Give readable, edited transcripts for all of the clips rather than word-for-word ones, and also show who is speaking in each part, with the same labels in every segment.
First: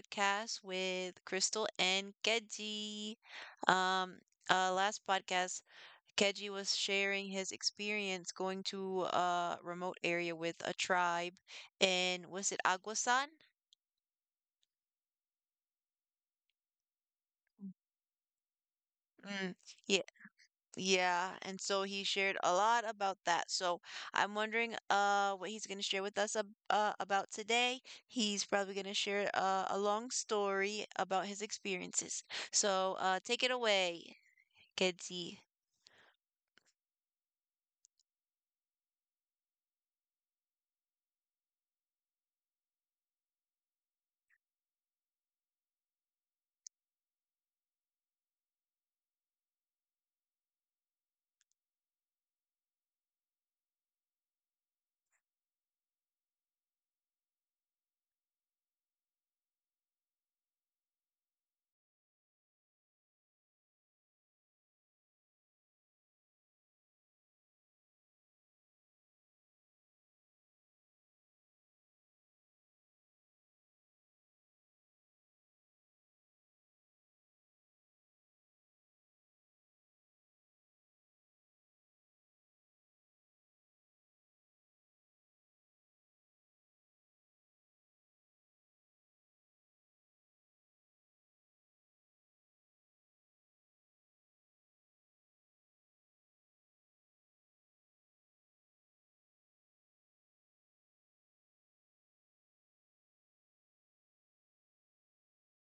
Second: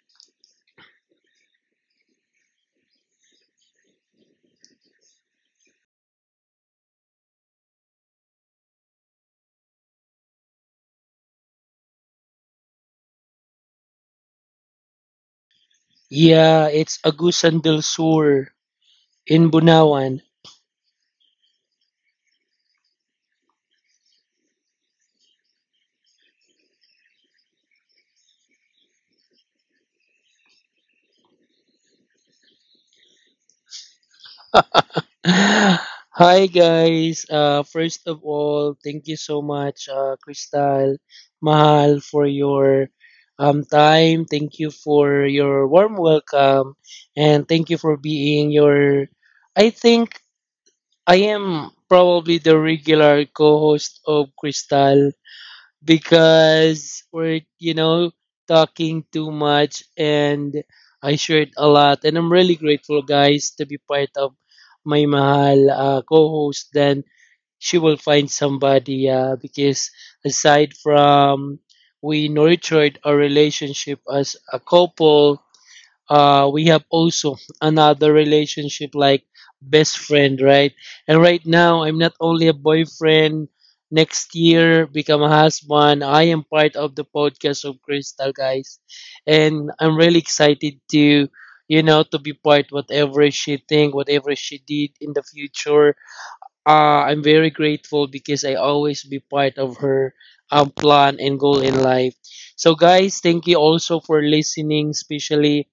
Speaker 1: podcast with Crystal and Keji. Um, last podcast, Keji was sharing his experience going to a remote area with a tribe, and was it Aguasan?
Speaker 2: Yeah, it's Agusan del Sur in
Speaker 1: Mm, yeah.
Speaker 2: Bunawan.
Speaker 1: Yeah, and so he shared a lot about that. So I'm wondering what he's going to share with us ab about today. He's probably going to share a long story about his experiences. So take it away, Kedzi.
Speaker 2: Hi guys. First of all, thank you so much, Crystal, Mahal, for your time. Thank you for your warm welcome, and thank you for being your. I think I am probably the regular co-host of Crystal, because we're talking too much, and I shared a lot, and I'm really grateful guys to be part of my mahal co-host, then she will find somebody because aside from we nurtured our relationship as a couple, we have also another relationship like best friend, right? And right now, I'm not only a boyfriend. Next year, become a husband. I am part of the podcast of Crystal, guys, and I'm really excited to, to be part whatever she think, whatever she did in the future, I'm very grateful because I always be part of her plan and goal in life. So, guys, thank you also for listening. Especially,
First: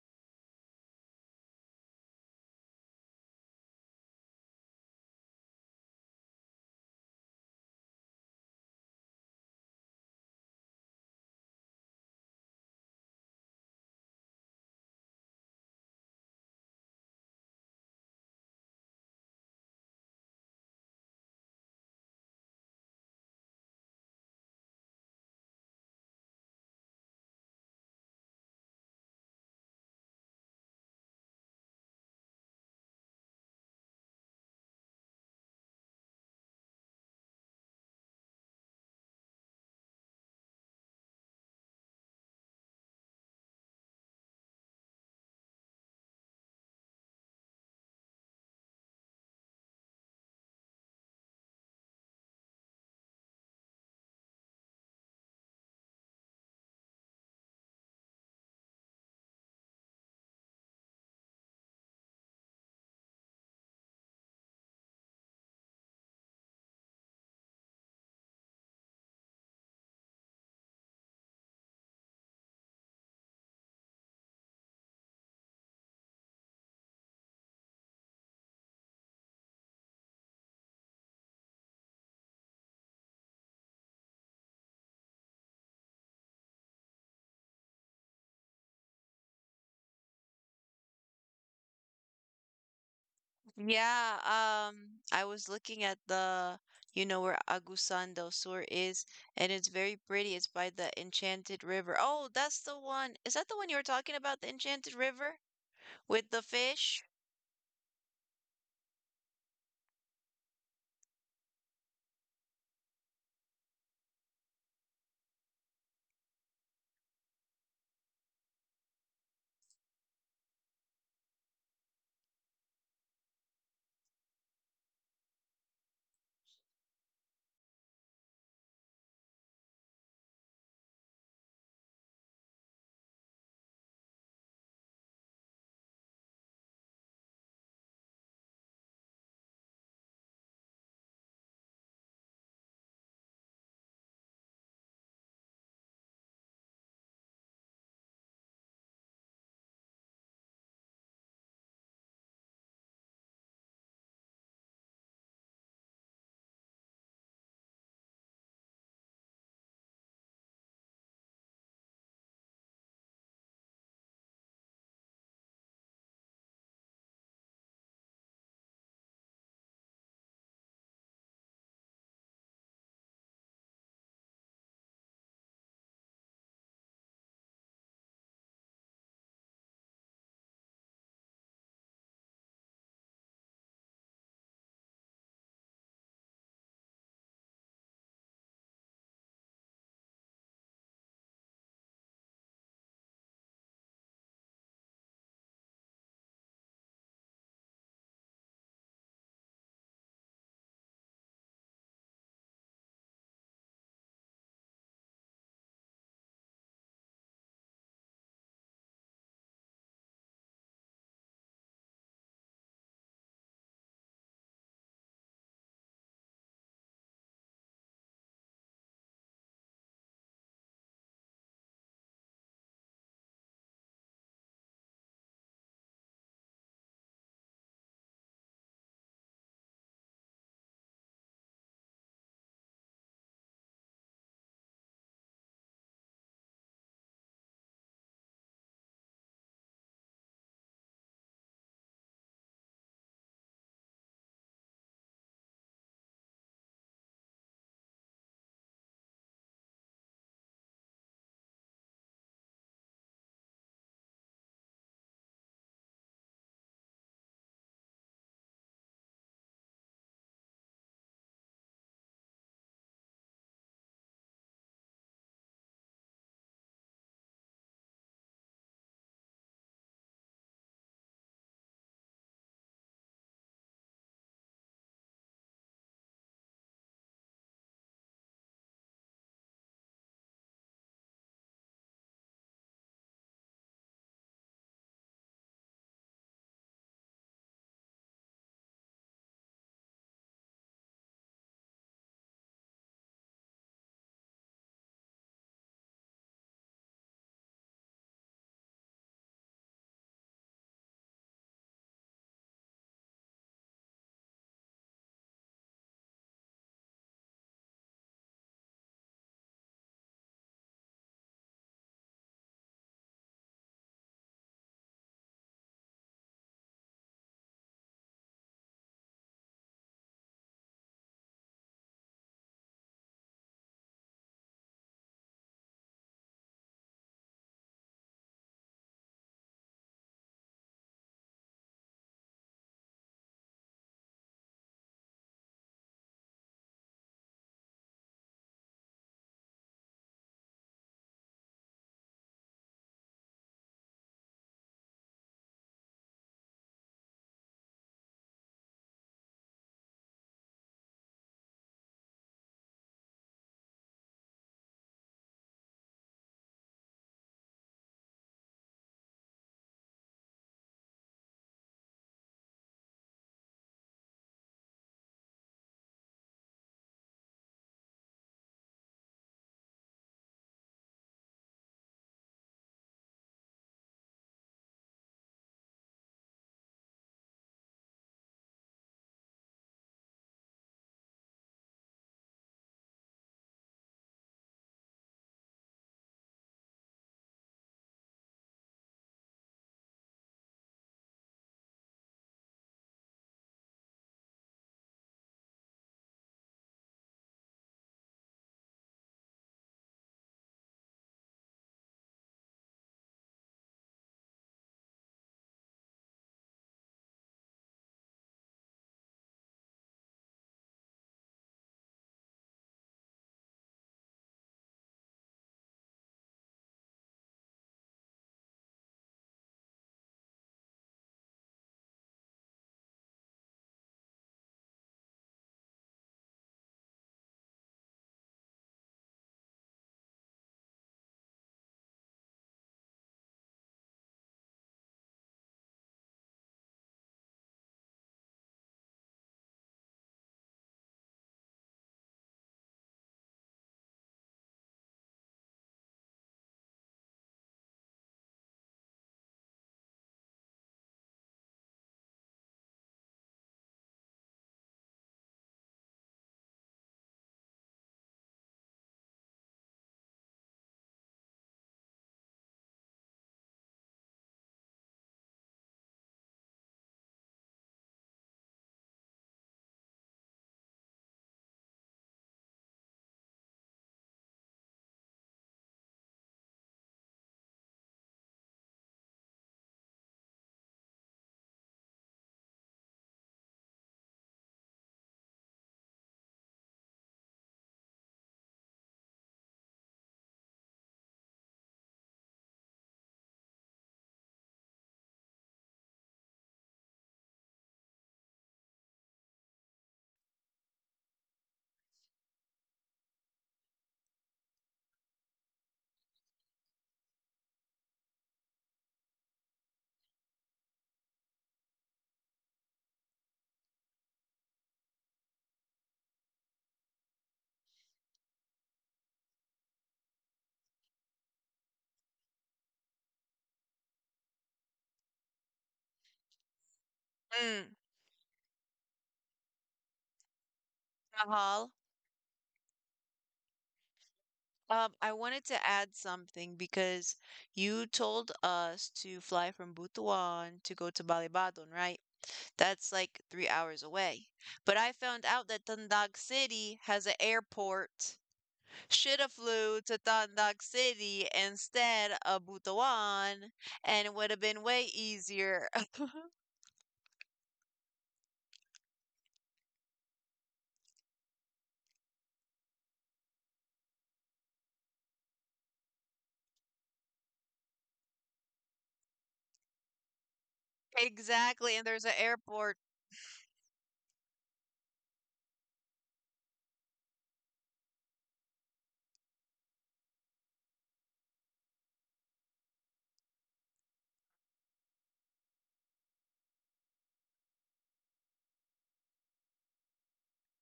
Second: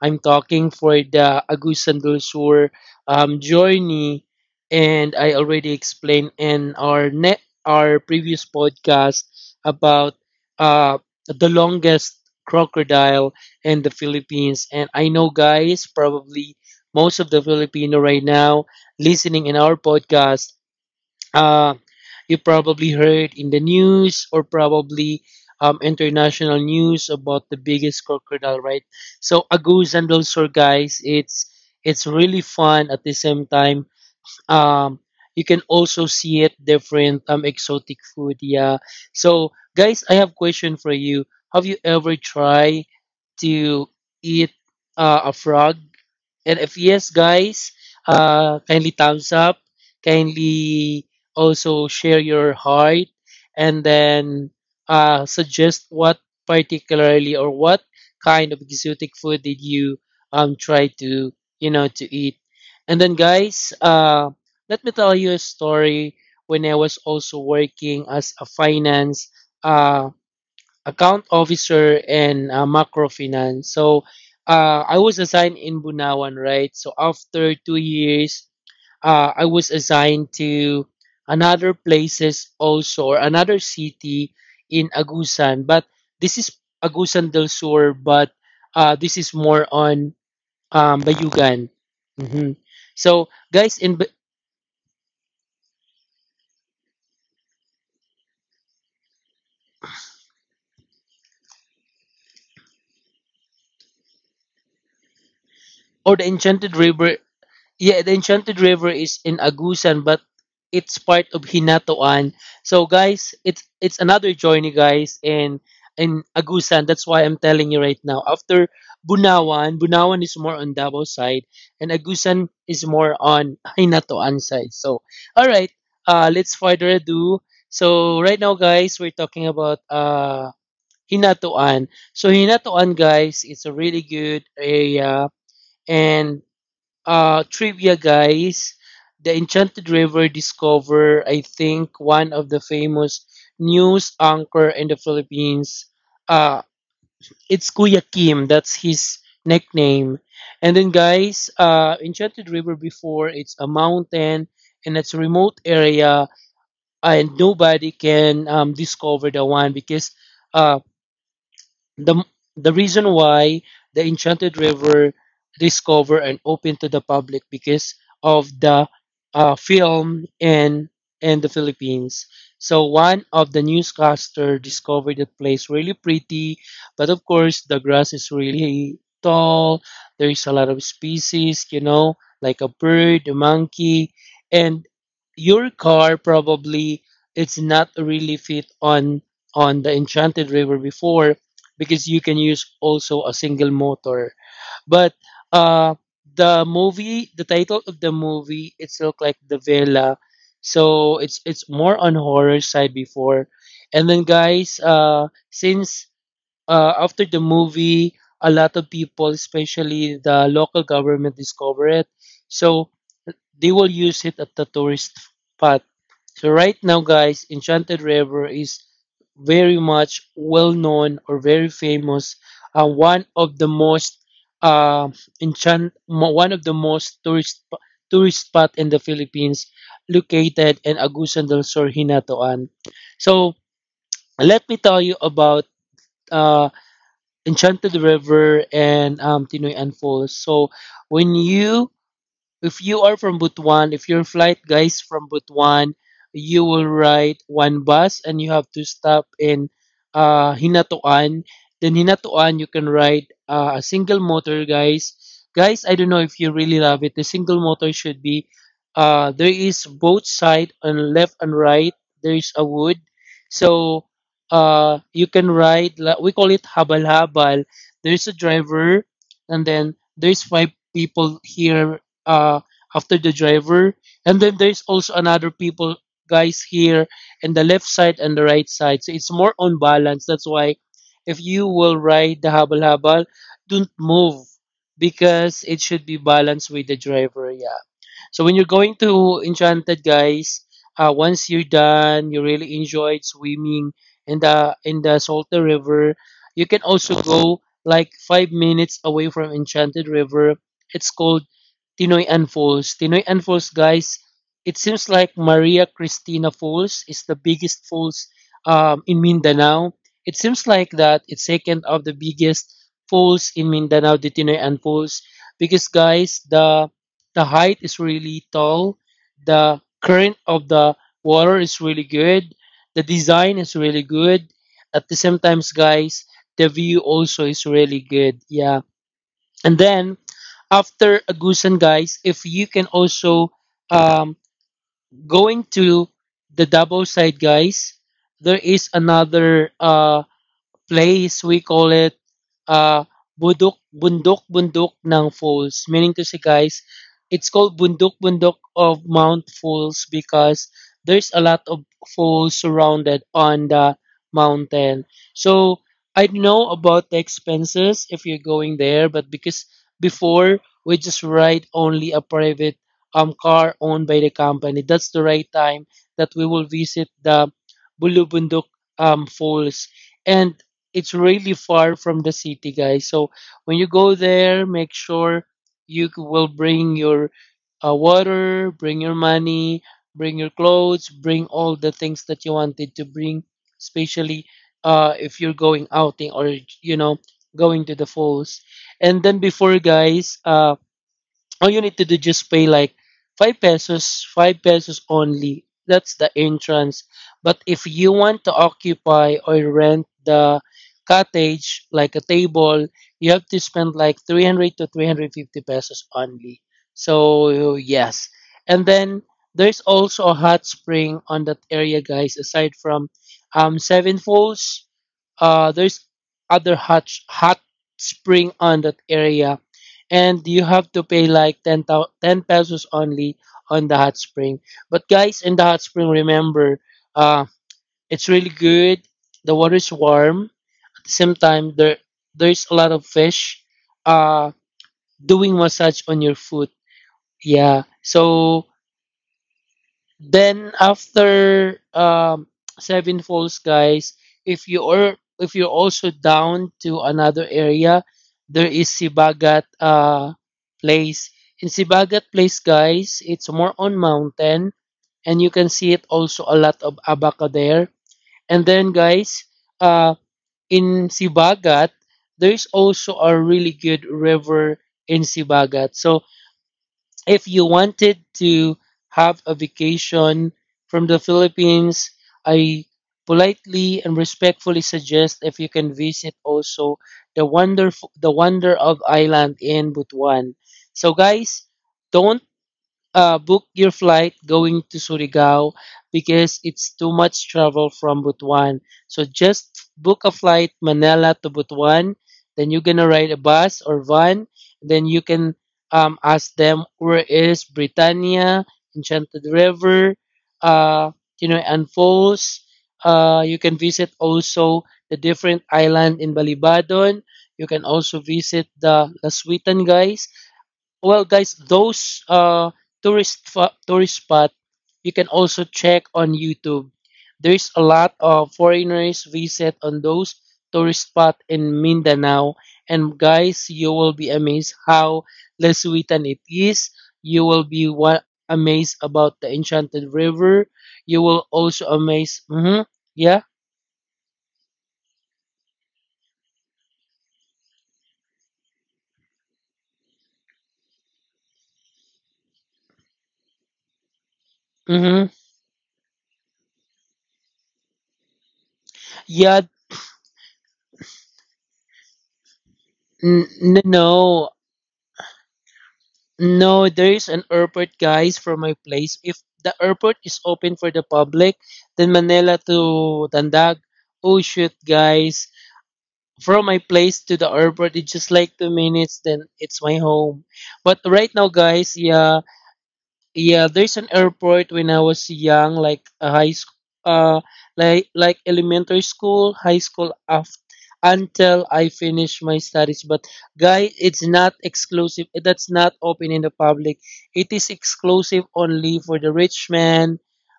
Speaker 2: I'm talking for the Agusan del Sur journey, and I already explained in our previous podcast about uh, the longest crocodile in the Philippines. And I know, guys, probably most of the Filipino right now listening in our podcast, uh, you probably heard in the news or probably international news about the biggest crocodile, right? So a goose and sore guys, it's really fun at the same time. Um, you can also see it different exotic food, yeah. So guys, I have question for you. Have you ever tried to eat a frog? And if yes, guys, kindly thumbs up, kindly also share your heart, and then suggest what particularly or what kind of exotic food did you try to to eat. And then, guys, let me tell you a story when I was also working as a finance, uh, account officer and macro finance. So I was assigned in Bunawan, right? So after 2 years, I was assigned to another places also or another city in Agusan. But this is Agusan del Sur, but this is more on Bayugan. Mhm. So guys,
Speaker 1: Yeah, I was looking at the, you know, where Agusan del Sur is, and it's very pretty. It's by the Enchanted River. Oh, that's the one. Is that the one you were talking about, the Enchanted River
Speaker 2: or
Speaker 1: with
Speaker 2: the
Speaker 1: the
Speaker 2: Enchanted
Speaker 1: fish?
Speaker 2: River. Yeah, the Enchanted River is in Agusan, but it's part of Hinatoan. So guys, it's another journey, guys, in Agusan. That's why I'm telling you right now. After Bunawan, Bunawan is more on Davao side, and Agusan is more on Hinatoan side. So, all right, let's further ado. So right now, guys, we're talking about Hinatoan. So Hinatoan, guys, it's a really good area, and trivia guys, the Enchanted River discover, I think, one of the famous news anchor in the Philippines, uh it's Kuya Kim, that's his nickname. And then guys, Enchanted River before, it's a mountain, and it's a remote area, and nobody can discover the one because uh. The, the reason why the Enchanted River discovered and open to the public because of the film in the Philippines. So one of the newscaster discovered the place really pretty, but of course the grass is really tall. There is a lot of species, like a bird, a monkey, and your car probably it's not really fit on the Enchanted River before because you can use also a single motor. But uh, the movie, the title of the movie, it's look like the villa, so it's more on horror side before. And then guys, since after the movie, a lot of people, especially the local government, discover it, so they will use it at the tourist spot. So right now, guys, Enchanted River is very much well known or very famous, one of the most uh, enchant, one of the most tourist spot in the Philippines, located in Agusan del Sur, Hinatuan. So let me tell you about uh, Enchanted River and Tinoy Falls. So when you if you are from Butuan, if your flight guys from Butuan, you will ride one bus and you have to stop in Hinatuan. Then Hinatuan, you can ride a single motor, guys. Guys, I don't know if you really love it. The single motor should be, there is both side on left and right. There is a wood, so you can ride. We call it habal habal. There is a driver, and then there's five people here uh, after the driver. And then there's also another people guys here and the left side and the right side. So it's more on balance. That's why if you will ride the habal habal, don't move because it should be balanced with the driver. Yeah. So when you're going to Enchanted, guys, once you're done, you really enjoyed swimming in the Salty River. You can also go like 5 minutes away from Enchanted River. It's called Tinoyan Falls. Tinoyan Falls, guys, it seems like Maria Cristina Falls is the biggest falls in Mindanao. It seems like that it's second of the biggest falls in Mindanao, the Tinoyan Falls, because guys, the height is really tall. The current of the water is really good. The design is really good. At the same times, guys, the view also is really good. Yeah. And then after Agusan, guys, if you can also um, going to the Davao side, guys, there is another place, we call it uh, Bundok Bundok ng Falls. Meaning to say, guys, it's called Bundok Bundok of Mount Falls because there's a lot of falls surrounded on the mountain. So I know about the expenses if you're going there, but because before we just ride only a private car owned by the company, that's the right time that we will visit the Bulubundok falls. And it's really far from the city, guys. So when you go there, make sure you will bring your water, bring your money, bring your clothes, bring all the things that you wanted to bring, especially if you're going outing or you know going to the falls. And then before, guys, all you need to do just pay like 5 pesos, 5 pesos only. That's the entrance. But if you want to occupy or rent the cottage, like a table, you have to spend like 300 to 350 pesos only. So, yes. And then there's also a hot spring on that area, guys, aside from Seven Falls. There's other hot hot spring on that area, and you have to pay like 10, 10 pesos only on the hot spring. But guys, in the hot spring, remember, uh, it's really good. The water is warm. At the same time, there's a lot of fish, uh, doing massage on your foot. Yeah. So then after Seven Falls, guys, if you're also down to another area, there is Sibagat Place. In Sibagat Place, guys, it's more on mountain, and you can see it also a lot of abaca there. And then, guys, uh, in Sibagat, there is also a really good river in Sibagat. So if you wanted to have a vacation from the Philippines, I politely and respectfully suggest if you can visit also the wonder of island in Butuan. So guys, don't book your flight going to Surigao because it's too much travel from Butuan. So just book a flight Manila to Butuan. Then you're gonna ride a bus or van. Then you can ask them where is Britannia, Enchanted River, uh, and Falls. You can visit also the different island in Balibadon. You can also visit the Laswitan guys. Well, guys, those tourist tourist spot you can also check on YouTube. There's a lot of foreigners visit on those tourist spot in Mindanao, and guys, you will be amazed how Lesuitan it is. You will
Speaker 1: Mm,
Speaker 2: be amazed about the Enchanted River. You will
Speaker 1: mahal.
Speaker 2: also amazed. Mm-hmm, yeah.
Speaker 1: I wanted to add something because you told us to fly from Butuan to go to Balibadon, right? That's like 3 hours away. But I found
Speaker 2: Mm-hmm.
Speaker 1: out that Tandag City has an airport. Should have
Speaker 2: Yeah.
Speaker 1: flew to Tandag City instead of Butuan, and it would have
Speaker 2: No.
Speaker 1: been way easier.
Speaker 2: No, there is an airport, guys, from my place. If the airport is open for the public, then Manila to Tandag. Oh shoot, guys. From my place to the airport, it's just like 2 minutes, then it's my home. But right now,
Speaker 1: Exactly, and
Speaker 2: guys,
Speaker 1: there's an
Speaker 2: yeah,
Speaker 1: airport.
Speaker 2: yeah, there's an airport when I was young, like a high school, uh, like elementary school, high school after until I finish my studies. But guy, it's not exclusive. That's not open in the public. It is exclusive only for the rich man,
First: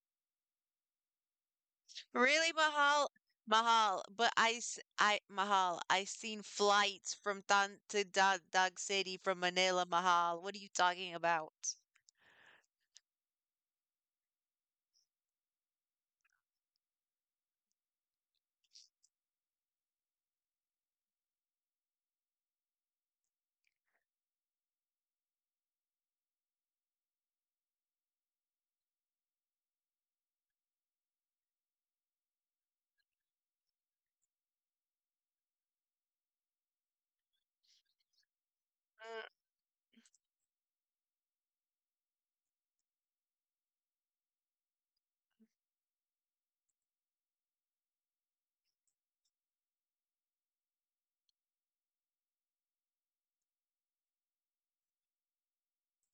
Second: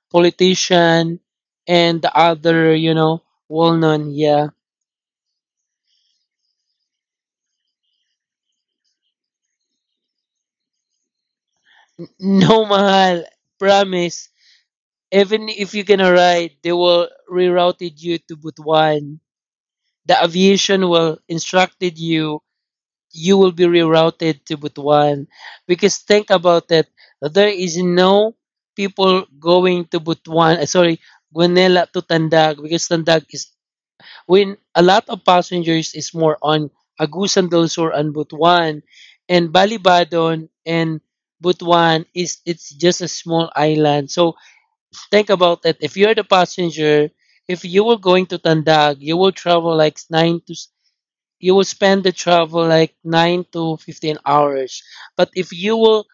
Speaker 2: politician, and the
Speaker 1: Really,
Speaker 2: other,
Speaker 1: Mahal? Mahal,
Speaker 2: well-known.
Speaker 1: but I,
Speaker 2: Yeah,
Speaker 1: s- I, Mahal, I seen flights from Tan to Dog, Dog City from Manila, Mahal. What are you talking about?
Speaker 2: no mahal, promise. Even if you're gonna ride, they will rerouted you to Butuan. The aviation will instructed you. You will be rerouted to Butuan because think about it, there is no people going to Butuan, sorry, Guanela to Tandag because Tandag is when a lot of passengers is more on Agusan del Sur and Butuan
Speaker 1: Mm,
Speaker 2: and Balibadon. And Butuan is it's just a small island, so think about it. If you're the passenger, if you were going to Tandag, you will spend the travel like 9 to 15 hours. But if you will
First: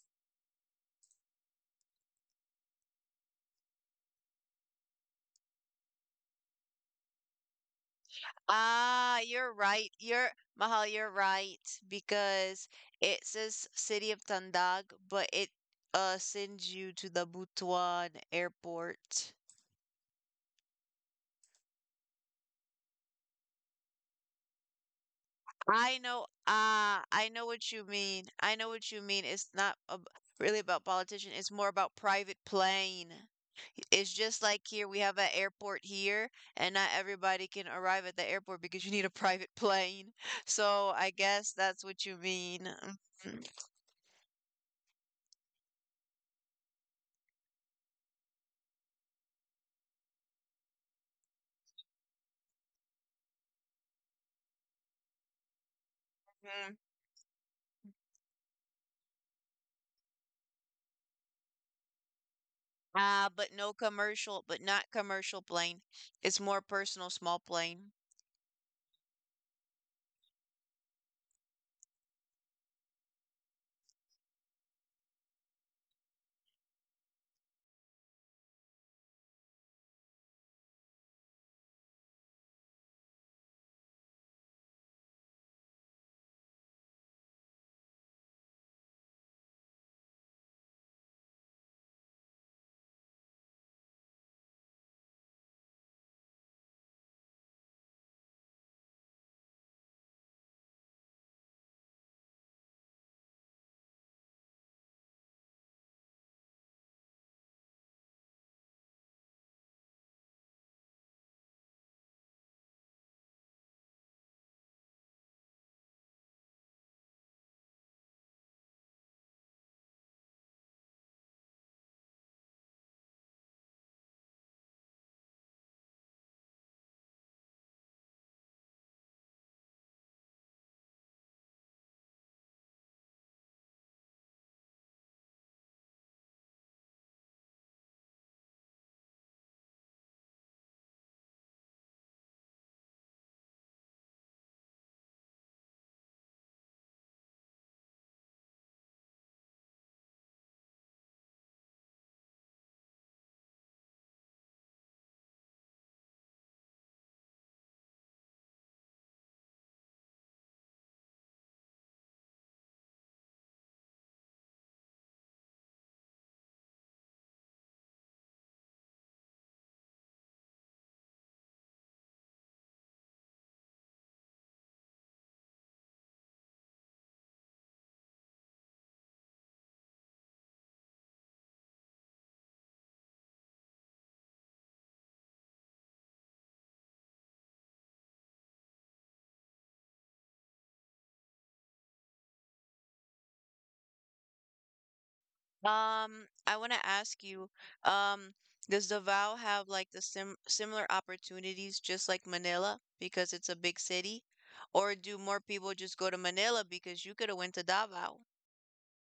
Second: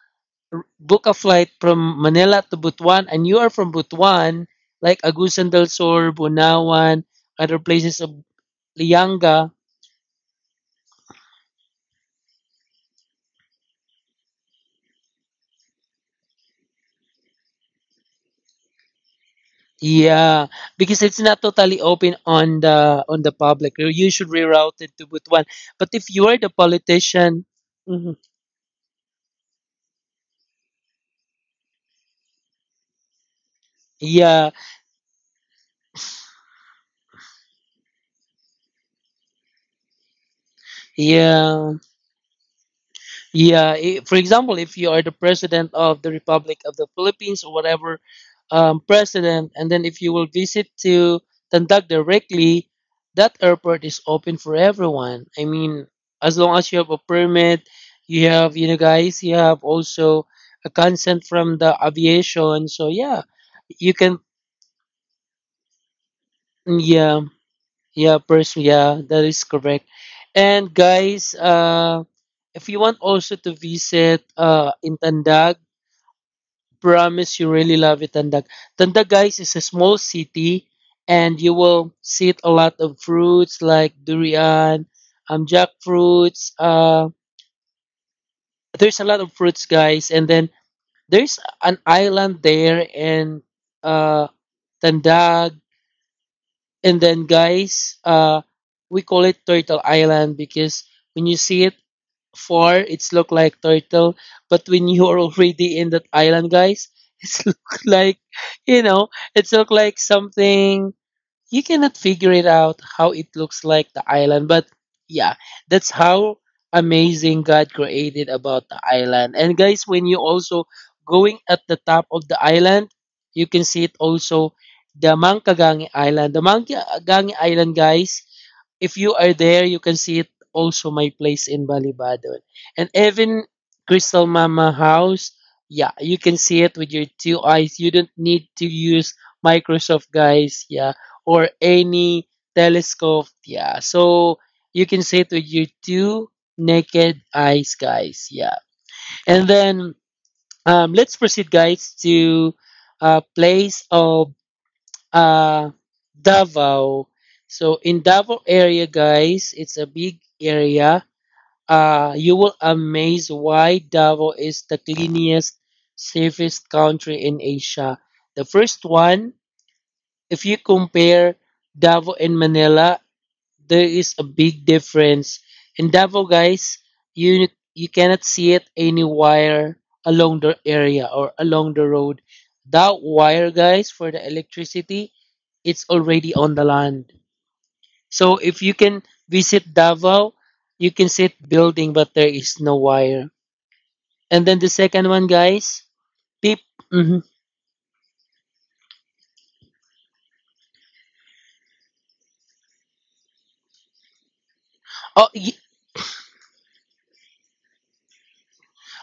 Speaker 2: book a flight from Manila to Butuan and you are from Butuan, like Agusan del Sur, Bunawan, other places of
Speaker 1: ah,
Speaker 2: Lianga,
Speaker 1: you're right. You're Mahal, you're right because it says City of Tandag, but it sends you to the Butuan airport.
Speaker 2: yeah, because it's not totally open on the public. You should reroute it to Butuan. But
Speaker 1: I
Speaker 2: if
Speaker 1: know.
Speaker 2: you are the
Speaker 1: Ah, I know
Speaker 2: politician,
Speaker 1: what you
Speaker 2: mhm,
Speaker 1: mean. I know what you mean. It's not ab really about politician. It's more about private plane. It's just
Speaker 2: yeah,
Speaker 1: like here, we have an airport here, and not everybody can arrive at the airport because you need a private plane. So I guess
Speaker 2: yeah.
Speaker 1: that's what you mean.
Speaker 2: Yeah, I for example, if you are the president of the Republic of the Philippines or whatever president, and then if you will visit to Tandag directly, that airport is open for everyone. I mean, as long as
Speaker 1: Mhm.
Speaker 2: you have a permit, you have, you know, guys, you have also a consent from the aviation. So, yeah,
Speaker 1: Ah, but no
Speaker 2: you can,
Speaker 1: commercial, but not commercial plane. It's more personal,
Speaker 2: yeah,
Speaker 1: small plane.
Speaker 2: yeah, person, yeah, that is correct. And, guys, if you want also to visit in Tandag, promise you really love it, Tandag. Tandag, guys, is a small city, and you will see a lot of fruits like durian, jackfruits. There's a lot of fruits, guys, and then there's an island there in uh, Tandag, and then guys, we call it Turtle Island because when you see it four, it's look like turtle. But when you are already in that island, guys, it's look like, you know, it's look like something you cannot figure it out how it looks like the island. But yeah, that's how amazing God created about the island. And guys, when you also going at the top of the island, you can see it also the Mangkagangi Island. The Mangkagangi Island, guys, if you are there, you can see it also my place in Balibadon. And even Crystal Mama House, yeah, you can see it with your two eyes. You don't need to use Microsoft guys, yeah, or any telescope, yeah. So you can see it with your two naked eyes, guys, yeah. And then let's proceed, guys, to place of uh Davao. So in Davao area, guys, it's a big area. You will amaze why Davao is the cleanest, safest country in Asia. The first one, if you compare Davao and Manila, there is a big difference. In Davao, guys, you you cannot see it any wire along the area or along the road. That wire, guys, for the electricity, it's already on the land. So if you can visit Davao, you can see it building, but there is no wire. And then the second one, guys,
Speaker 1: I
Speaker 2: peep.
Speaker 1: want to ask
Speaker 2: Mhm.
Speaker 1: you, um, does Davao have like the similar opportunities just like Manila because it's a big city? Or do
Speaker 2: Oh,
Speaker 1: more
Speaker 2: y-
Speaker 1: people just go to Manila because you could have went to Davao?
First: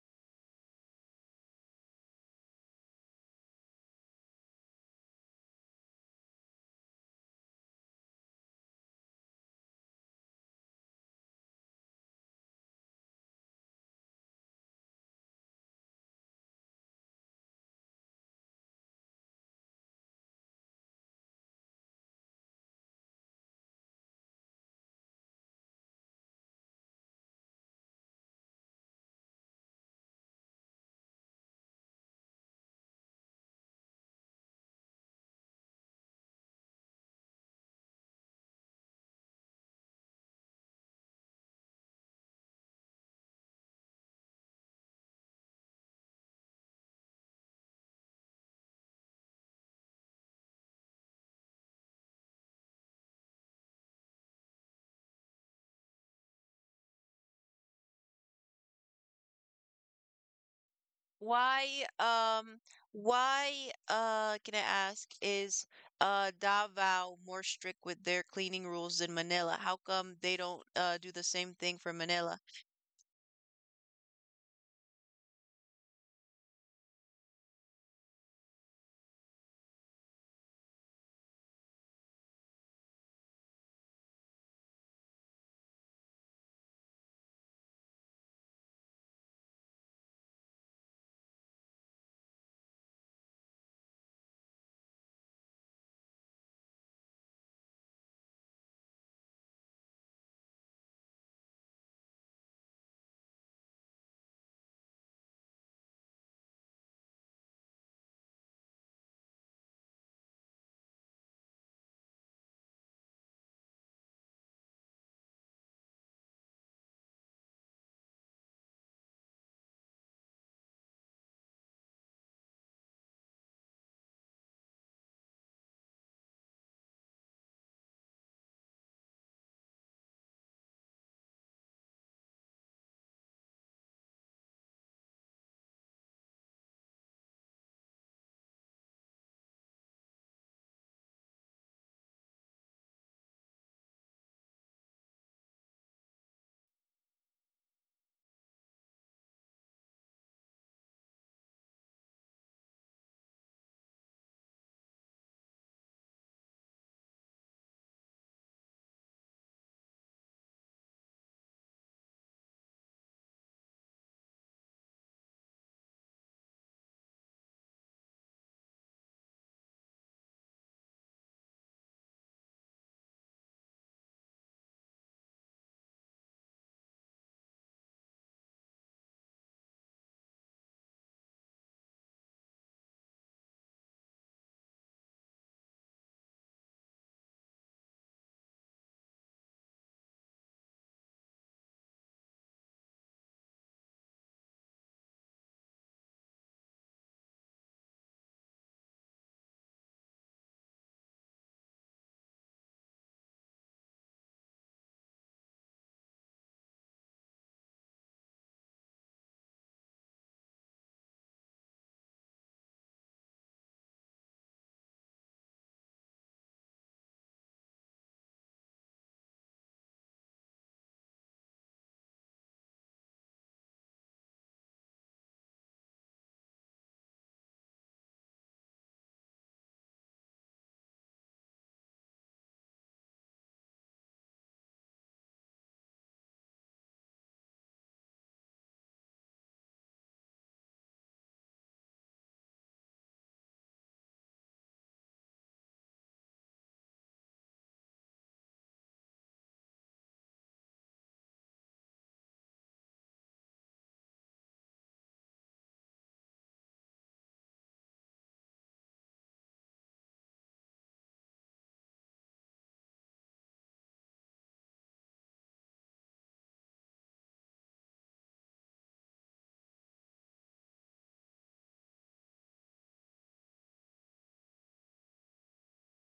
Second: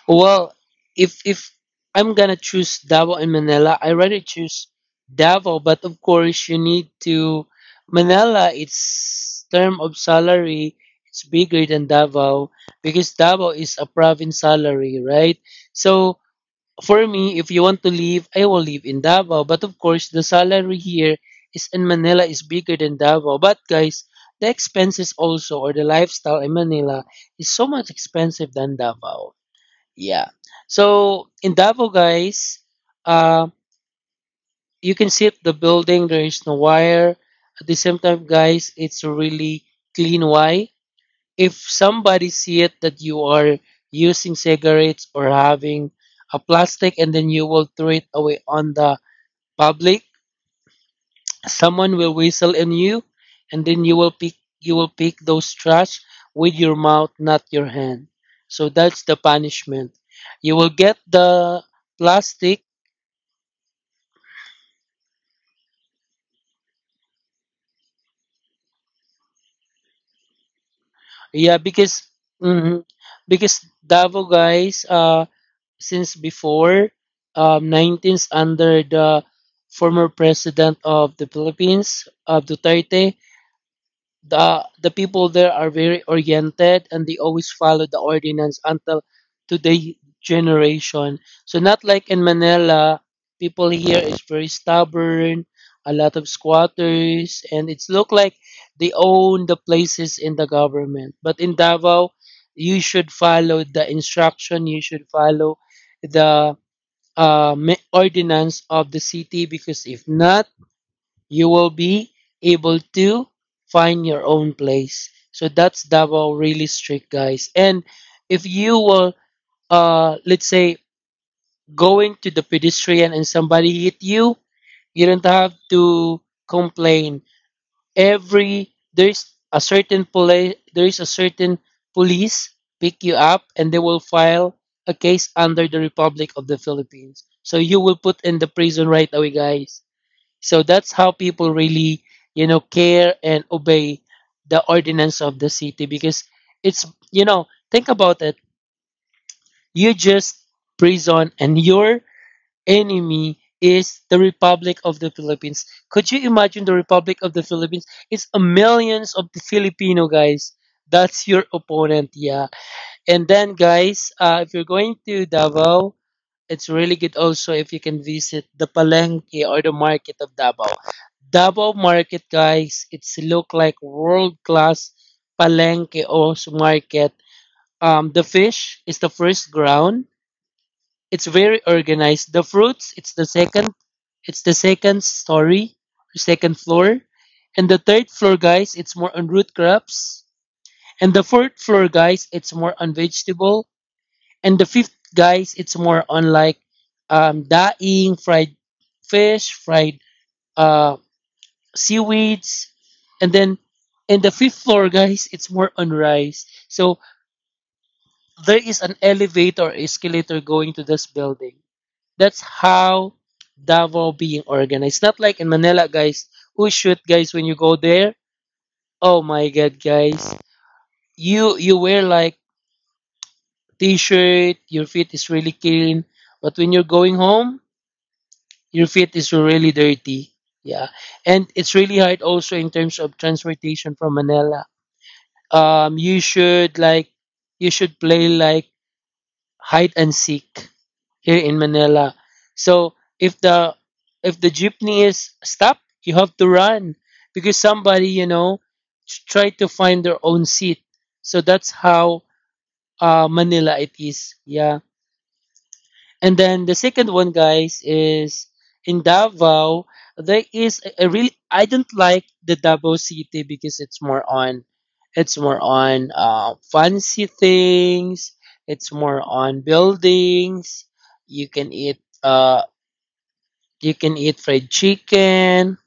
Speaker 2: well, if I'm gonna choose Davao and Manila, I rather choose Davao. But of course, you need to Manila. Its term of salary is bigger than Davao because Davao is a province salary, right? So for me, if you want to live, I will live in Davao. But of course, the salary here is in Manila is bigger than Davao. But guys, the expenses also or the lifestyle in Manila is so much expensive than Davao. Yeah. So in Davao, guys, uh, you can see it, the building. There is no wire. At the same time, guys, it's a really clean wire. If somebody see it that you are using cigarettes or having a plastic and then you will throw it away on the public, someone will whistle in you, and then you will pick those trash with your mouth, not your hand. So that's the punishment. You will get the
Speaker 1: Why, um,
Speaker 2: plastic.
Speaker 1: can I ask, is Davao more strict with their cleaning rules than Manila? How come they don't do the same
Speaker 2: Yeah,
Speaker 1: thing for
Speaker 2: because
Speaker 1: Manila?
Speaker 2: mhm, because Davao guys, since before 19th under the former president of the Philippines, of Duterte, the people there are very oriented and they always follow the ordinance until today generation. So not like in Manila, people here is very stubborn, a lot of squatters, and it's look like they own the places in the government. But in Davao, you should follow the instruction, you should follow the ordinance of the city because if not, you will be able to find your own place. So that's Davao really strict, guys. And if you will, let's say, going to the pedestrian and somebody hit you, you don't have to complain. Every There's a certain police, there is a certain police pick you up, and they will file a case under the Republic of the Philippines. So you will put in the prison right away, guys. So that's how people really, you know, care and obey the ordinance of the city because it's, you know, think about it. You just prison and your enemy is the Republic of the Philippines. Could you imagine the Republic of the Philippines? It's a millions of the Filipino guys. That's your opponent, yeah. And then guys, if you're going to Davao, it's really good also if you can visit the Palenque or the market of Davao. Davao market, guys, it's look like world class Palenque or market. The fish is the first ground. It's very organized. The fruits, it's the second. It's the second story, second floor, and the third floor, guys, it's more on root crops. And the fourth floor, guys, it's more on vegetable. And the fifth, guys, it's more on like dying, fried fish, fried uh, seaweeds. And then in the fifth floor, guys, it's more on rice. So there is an elevator, or escalator going to this building. That's how Davao being organized. Not like in Manila, guys. Who shoot, guys, when you go there? Oh my God, guys. You wear like t-shirt, your feet is really clean. But when you're going home, your feet is really dirty. Yeah. And it's really hard also in terms of transportation from Manila. You should like you should play like hide and seek here in Manila. So if the if the jeepney is stopped, you have to run because somebody you know try to find their own seat. So that's how Manila it is. Yeah. And then the second one, guys, is in Davao. There is a really I don't like the Davao City because it's more on fancy things. It's more on buildings. You can eat uh you can eat fried chicken.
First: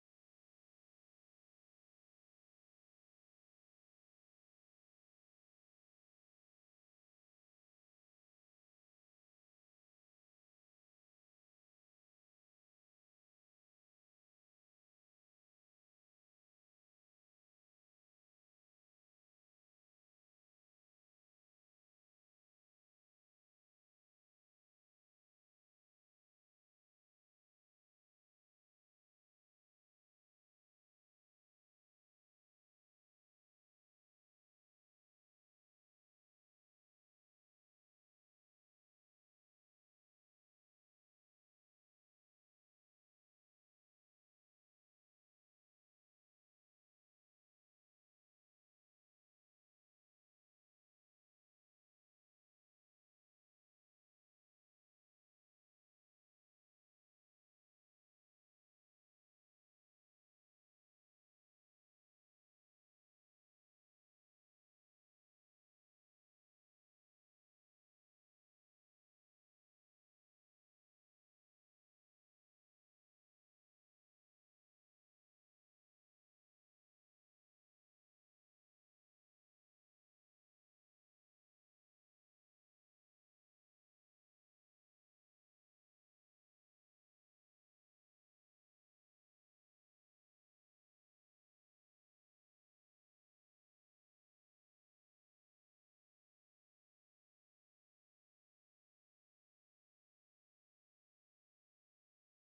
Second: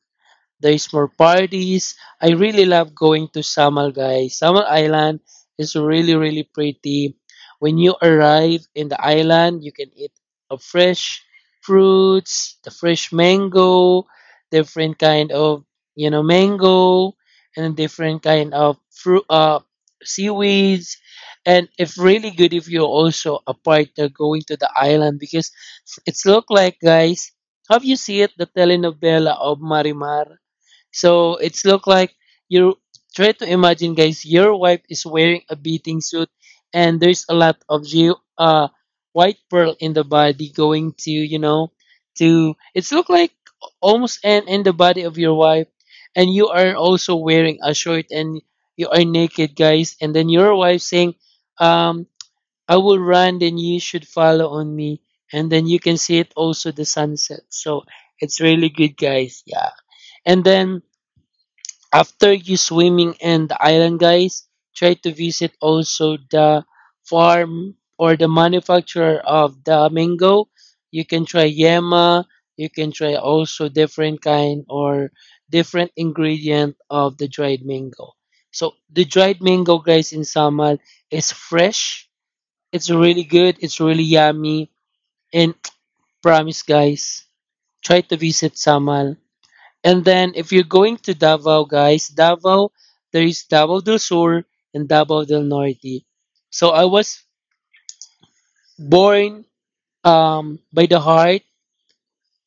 Speaker 2: There's more parties. I really love going to Samal, guys. Samal Island is really, really pretty. When you arrive in the island, you can eat a fresh fruits, the fresh mango, different kind of you know mango, and different kind of fruit, seaweeds. And it's really good if you're also a partner going to the island because it's look like guys, have you seen it, the telenovela of Marimar? So it's look like you try to imagine, guys. Your wife is wearing a bathing suit, and there's a lot of you white pearl in the body going to you know to it's look like almost in the body of your wife, and you are also wearing a shirt and you are naked, guys. And then your wife saying, um, "I will run, then you should follow on me." And then you can see it also the sunset. So it's really good, guys. Yeah. And then after you swimming in the island guys, try to visit also the farm or the manufacturer of the mango. You can try Yema, you can try also different kind or different ingredient of the dried mango. So the dried mango guys in Samal is fresh. It's really good, it's really yummy, and promise guys, try to visit Samal. And then if you're going to Davao, guys, Davao, there is Davao del Sur and Davao del Norte. So I was born by the heart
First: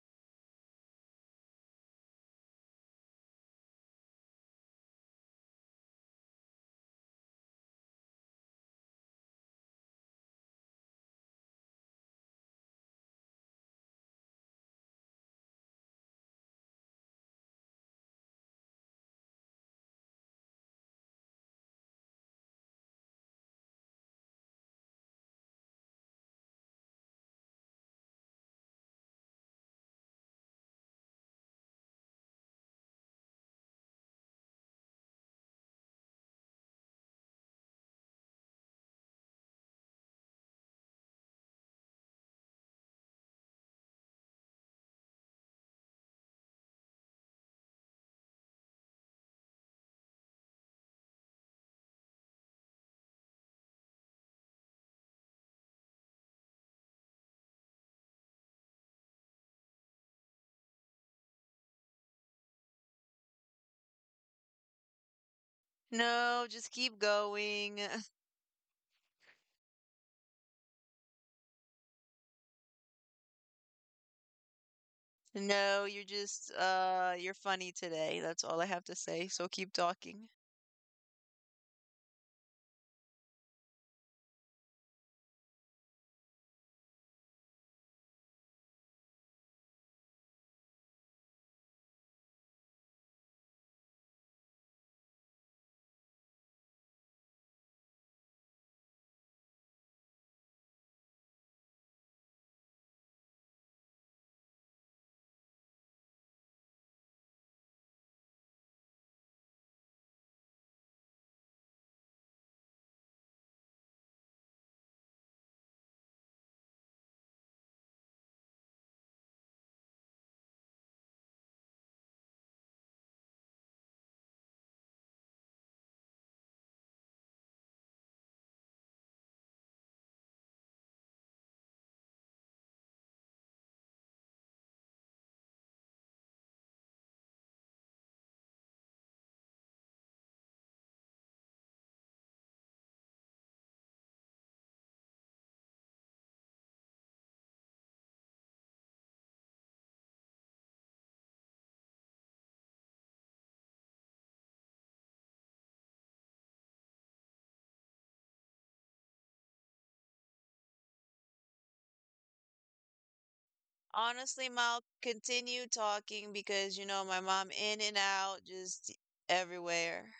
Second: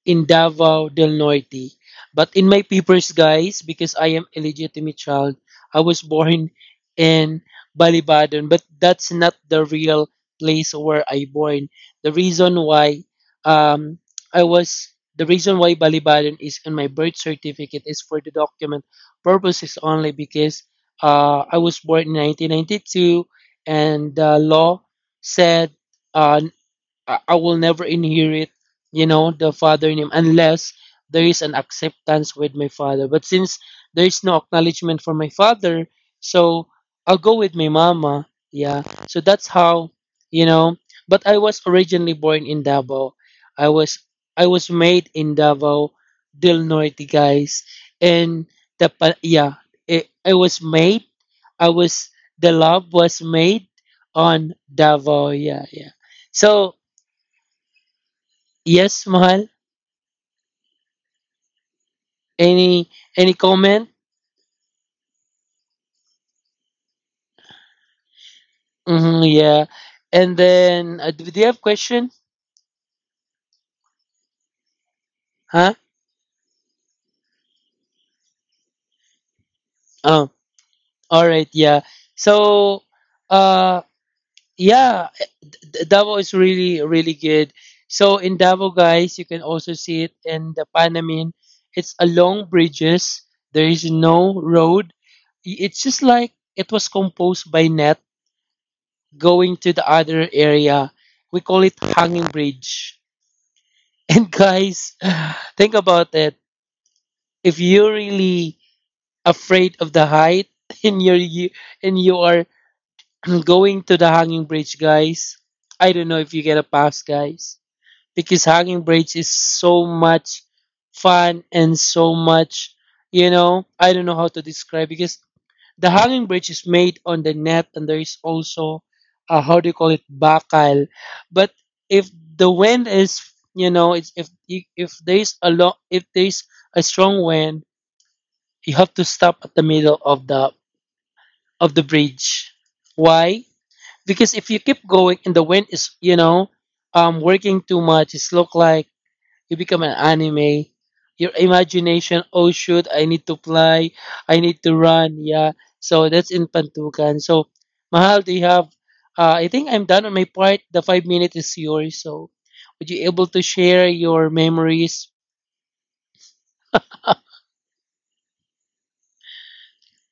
Speaker 2: in Davao del Norte. But in my papers, guys, because I am illegitimate child, I was born in Balibadon, but that's not the real place where I born. The reason why um, I was the reason why Balibadon is in my birth certificate is for the document purposes only because I was born in 1992 and the law said uh, I will never inherit, you know, the father name unless there is an acceptance with my father. But since there is no acknowledgement from my father, so I'll go with my mama. Yeah. So that's how, you know. But I was originally born in Davao. I was I was made in Davao del Norte, guys. And yeah, it, I was made. I was The love was made on Davao. Yeah, yeah. So yes, Mahal. Any any comment?
Speaker 1: No, just keep going.
Speaker 2: Hmm, yeah. And then do you have question? Huh?
Speaker 1: No, you're just you're funny today. That's all I have to say. So keep talking.
Speaker 2: Oh, all right. Yeah. So, uh, yeah, Davao is really really good. So in Davao, guys, you can also see it in the Panamin. It's along bridges. There is no road. It's just like it was composed by net going to the other area. We call it hanging bridge. And guys, think about it. If you're really afraid of the height and you're you, and you are going to the hanging bridge, guys, I don't know if you get a pass, guys, because hanging bridge is so much fun and so much, I don't know how to describe because the hanging bridge is made on the net, and there is also how do you call it bakal. But if the wind is, you know, it's, if if there is a if there is a strong wind, you have to stop at the middle of the bridge. Why? Because if you keep going and the wind is, working too much, it's look like you become an anime. Your imagination, oh shoot, I need to fly, I need to run, yeah. So that's in Pantukan. So Mahal, do you have I think I'm done on my part. The 5 minutes is yours. So would you able to share your
Speaker 1: Honestly, Mal,
Speaker 2: memories?
Speaker 1: continue talking because you know my mom in and out, just everywhere.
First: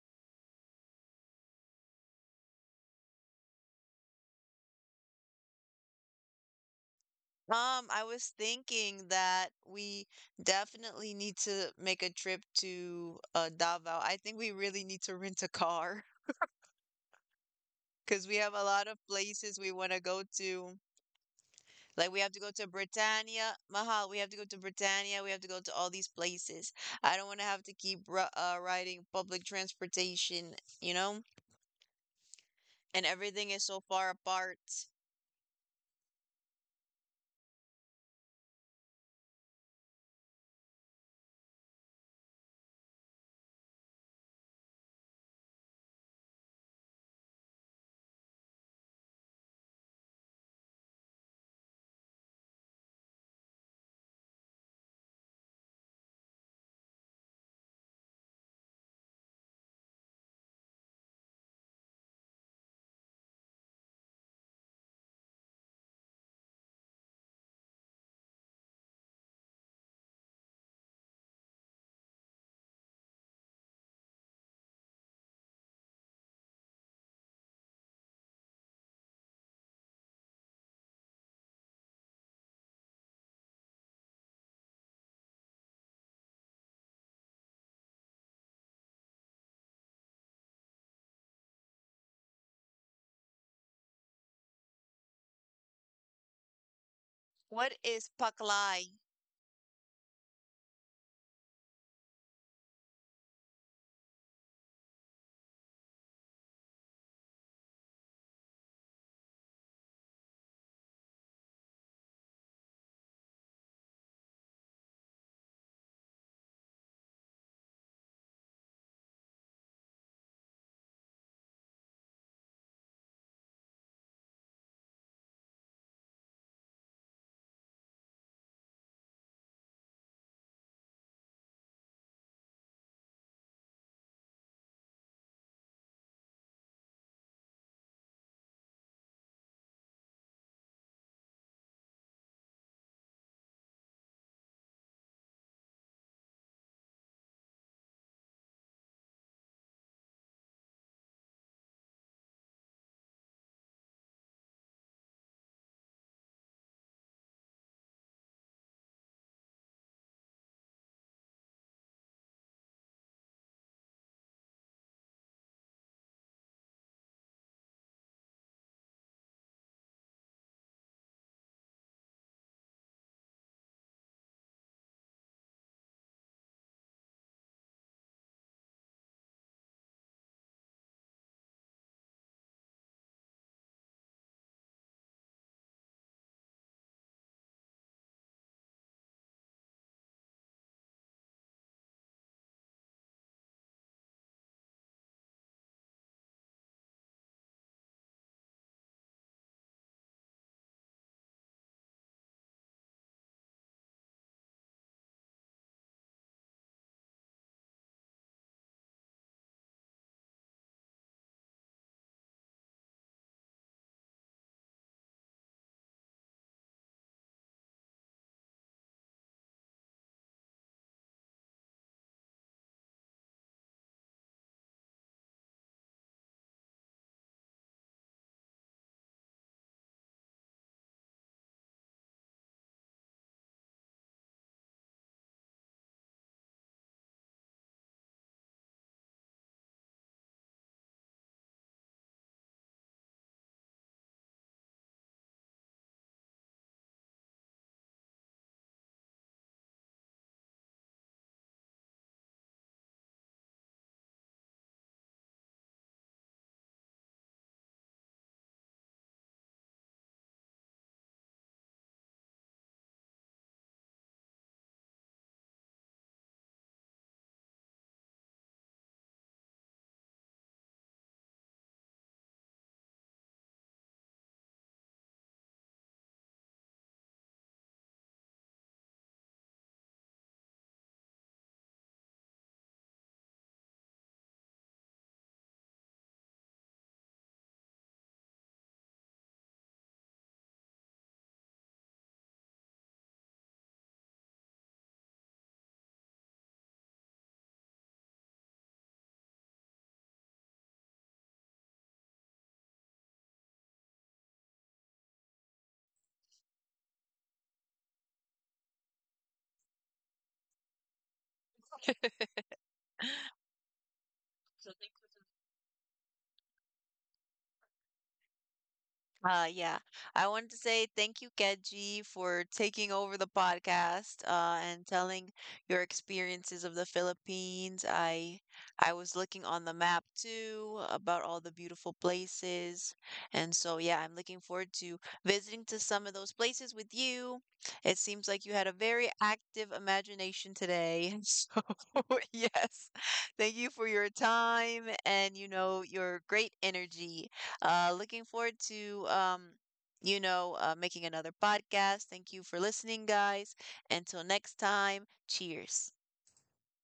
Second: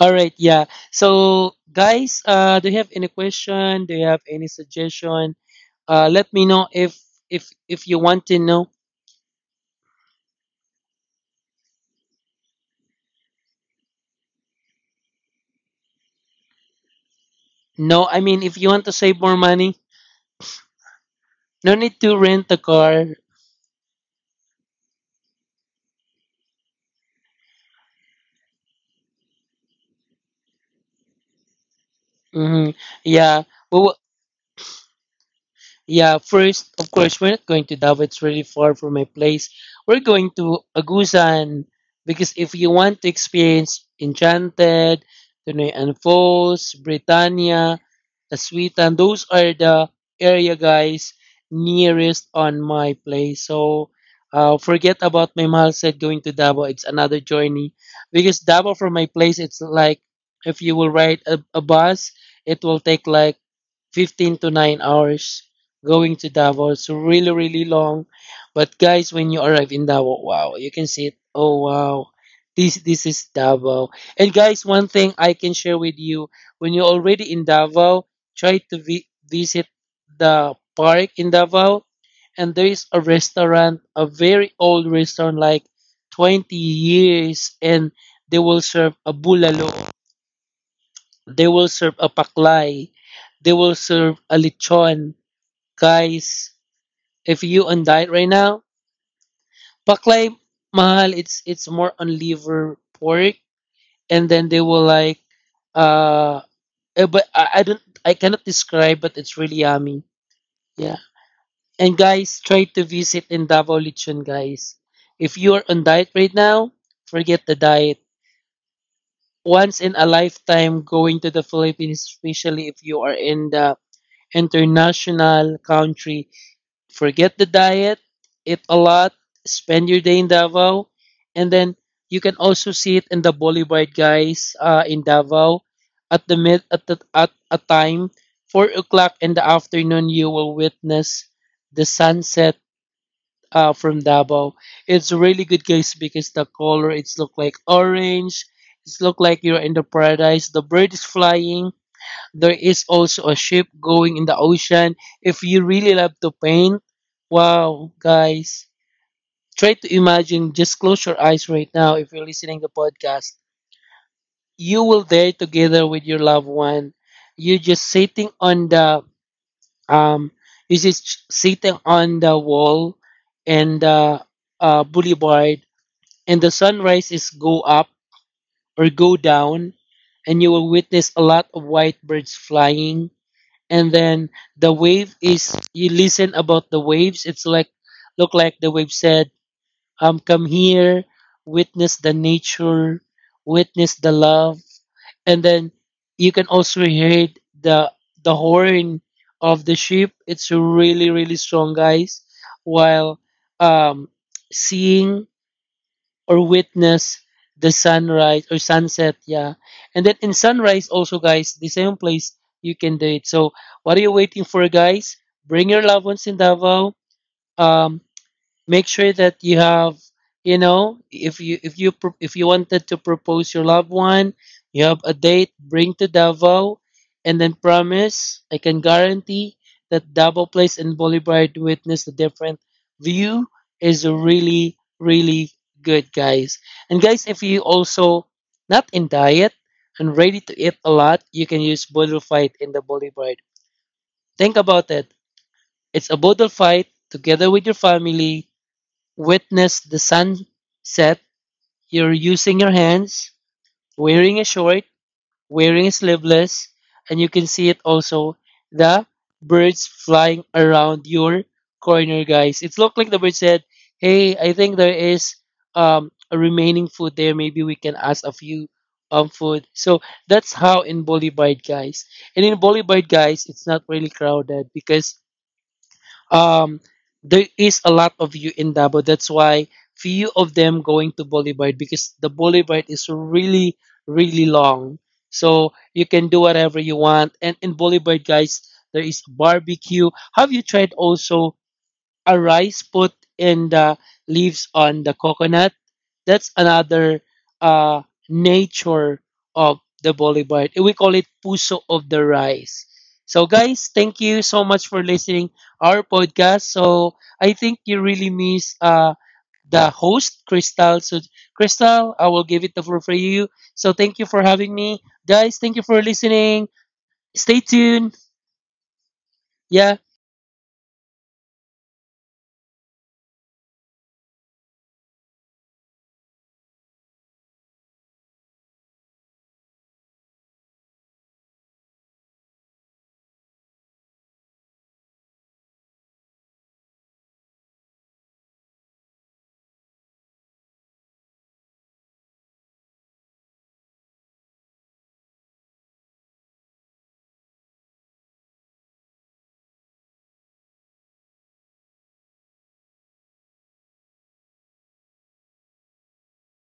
Speaker 2: All right, yeah. So guys, do you have any question? Do you have any suggestion? Let me know if if you
Speaker 1: I
Speaker 2: want
Speaker 1: was
Speaker 2: to know.
Speaker 1: thinking that we definitely need to make a trip to Davao. I think we really need to rent a car
Speaker 2: No, I
Speaker 1: because we
Speaker 2: mean
Speaker 1: have
Speaker 2: if
Speaker 1: a
Speaker 2: you want
Speaker 1: lot
Speaker 2: to
Speaker 1: of
Speaker 2: save more
Speaker 1: places we
Speaker 2: money,
Speaker 1: want to go to.
Speaker 2: no need
Speaker 1: Like
Speaker 2: to
Speaker 1: we have to go
Speaker 2: rent a
Speaker 1: to
Speaker 2: car.
Speaker 1: Britannia, Mahal. We have to go to Britannia. We have to go to all these places. I don't want to have to keep riding public transportation, you know?
Speaker 2: Mm-hmm.
Speaker 1: And
Speaker 2: Yeah.
Speaker 1: everything is so
Speaker 2: Well,
Speaker 1: far apart.
Speaker 2: yeah. First, of course, we're not going to Davao. It's really far from my place. We're going to Agusan because if you want to experience Enchanted, Tunay and Falls, Britannia, Aswitan, those are the area guys nearest on my place. So, forget about my mahal said going to Davao. It's another journey because Davao from my place, it's like if you will ride a bus, it will take like 15 to 9 hours going to Davao. It's really, really long. But guys, when you arrive in Davao, wow, you can see it. Oh, wow. This is Davao. And guys, one thing I can share with you when you're already in Davao, try to visit the park in Davao. And there is a restaurant, a very old restaurant, like 20 years, and they will serve a bulalo. They will serve a paklay. They will serve a lechon. Guys, if you
Speaker 1: What
Speaker 2: on
Speaker 1: is
Speaker 2: diet right now,
Speaker 1: Paklay?
Speaker 2: paklay mahal. It's more on liver pork, and then they will like uh, but I don't I cannot describe, but it's really yummy. Yeah, and guys, try to visit in Davao Lechon, guys. If you are on diet right now, forget the diet. Once in a lifetime going to the Philippines, especially if you are in the international country. Forget the diet, eat a lot, spend your day in Davao, and then you can also see it in the Boulevard guys in Davao at the mid at the, at a time 4 o'clock in the afternoon. You will witness the sunset from Davao. It's really good guys because the color it's look like orange. It's look like you're in the paradise. The bird is flying. There is also a ship going in the ocean. If you really love to paint, wow, guys. Try to imagine, just close your eyes right now if you're listening to the podcast. You will there together with your loved one. You just sitting on the um you just sitting on the wall and boulevard and the sunrises go up or go down and you will witness a lot of white birds flying, and then the wave is you listen about the waves it's like look like the wave said, come here, witness the nature, witness the love, and then you can also hear the the horn of the ship. It's really really strong guys while um seeing or witness the sunrise or sunset, yeah. And then in sunrise also guys the same place you can do it. So what are you waiting for guys, bring your loved ones in Davao. um make sure that you have, you know, if you if you if you wanted to propose your loved one, you have a date, bring to Davao. And then promise, I can guarantee that Davao place and boulevard witness the different view is really really good guys. And guys, if you also not in diet and ready to eat a lot, you can use bodul fight in the boulevard. Think about it, it's a bodul fight together with your family, witness the sunset, you're using your hands, wearing a short, wearing a sleeveless, and you can see it also the birds flying around your corner, guys. It's looked like the bird said, "Hey, I think there is a remaining food there. Maybe we can ask a few food." So that's how in Bolivide, guys. And in Bolivide, guys, it's not really crowded because um, there is a lot of you in Davao. That's why few of them going to Boulevard because the Boulevard is really, really long. So you can do whatever you want. And in Boulevard, guys, there is barbecue. Have you tried also a rice put in the leaves on the coconut. That's another uh, nature of the Bolivar. We call it puso of the rice. So, guys, thank you so much for listening our podcast. So, I think you really miss the host, Crystal. So, Crystal, I will give it the floor for you. So, thank you for having me, guys. Thank you for listening. Stay tuned.
Speaker 1: Yeah,
Speaker 2: Yeah.
Speaker 1: I wanted to say thank you, Keji, for taking over the podcast and telling your experiences of the Philippines. I was looking on the map too about all the beautiful places, and so yeah, I'm looking forward to visiting to some of those places with you. It seems like you had a very active imagination today. So yes, thank you for your time and you know your great energy. Looking forward to, you know, making another podcast. Thank you for listening, guys. Until next time, cheers.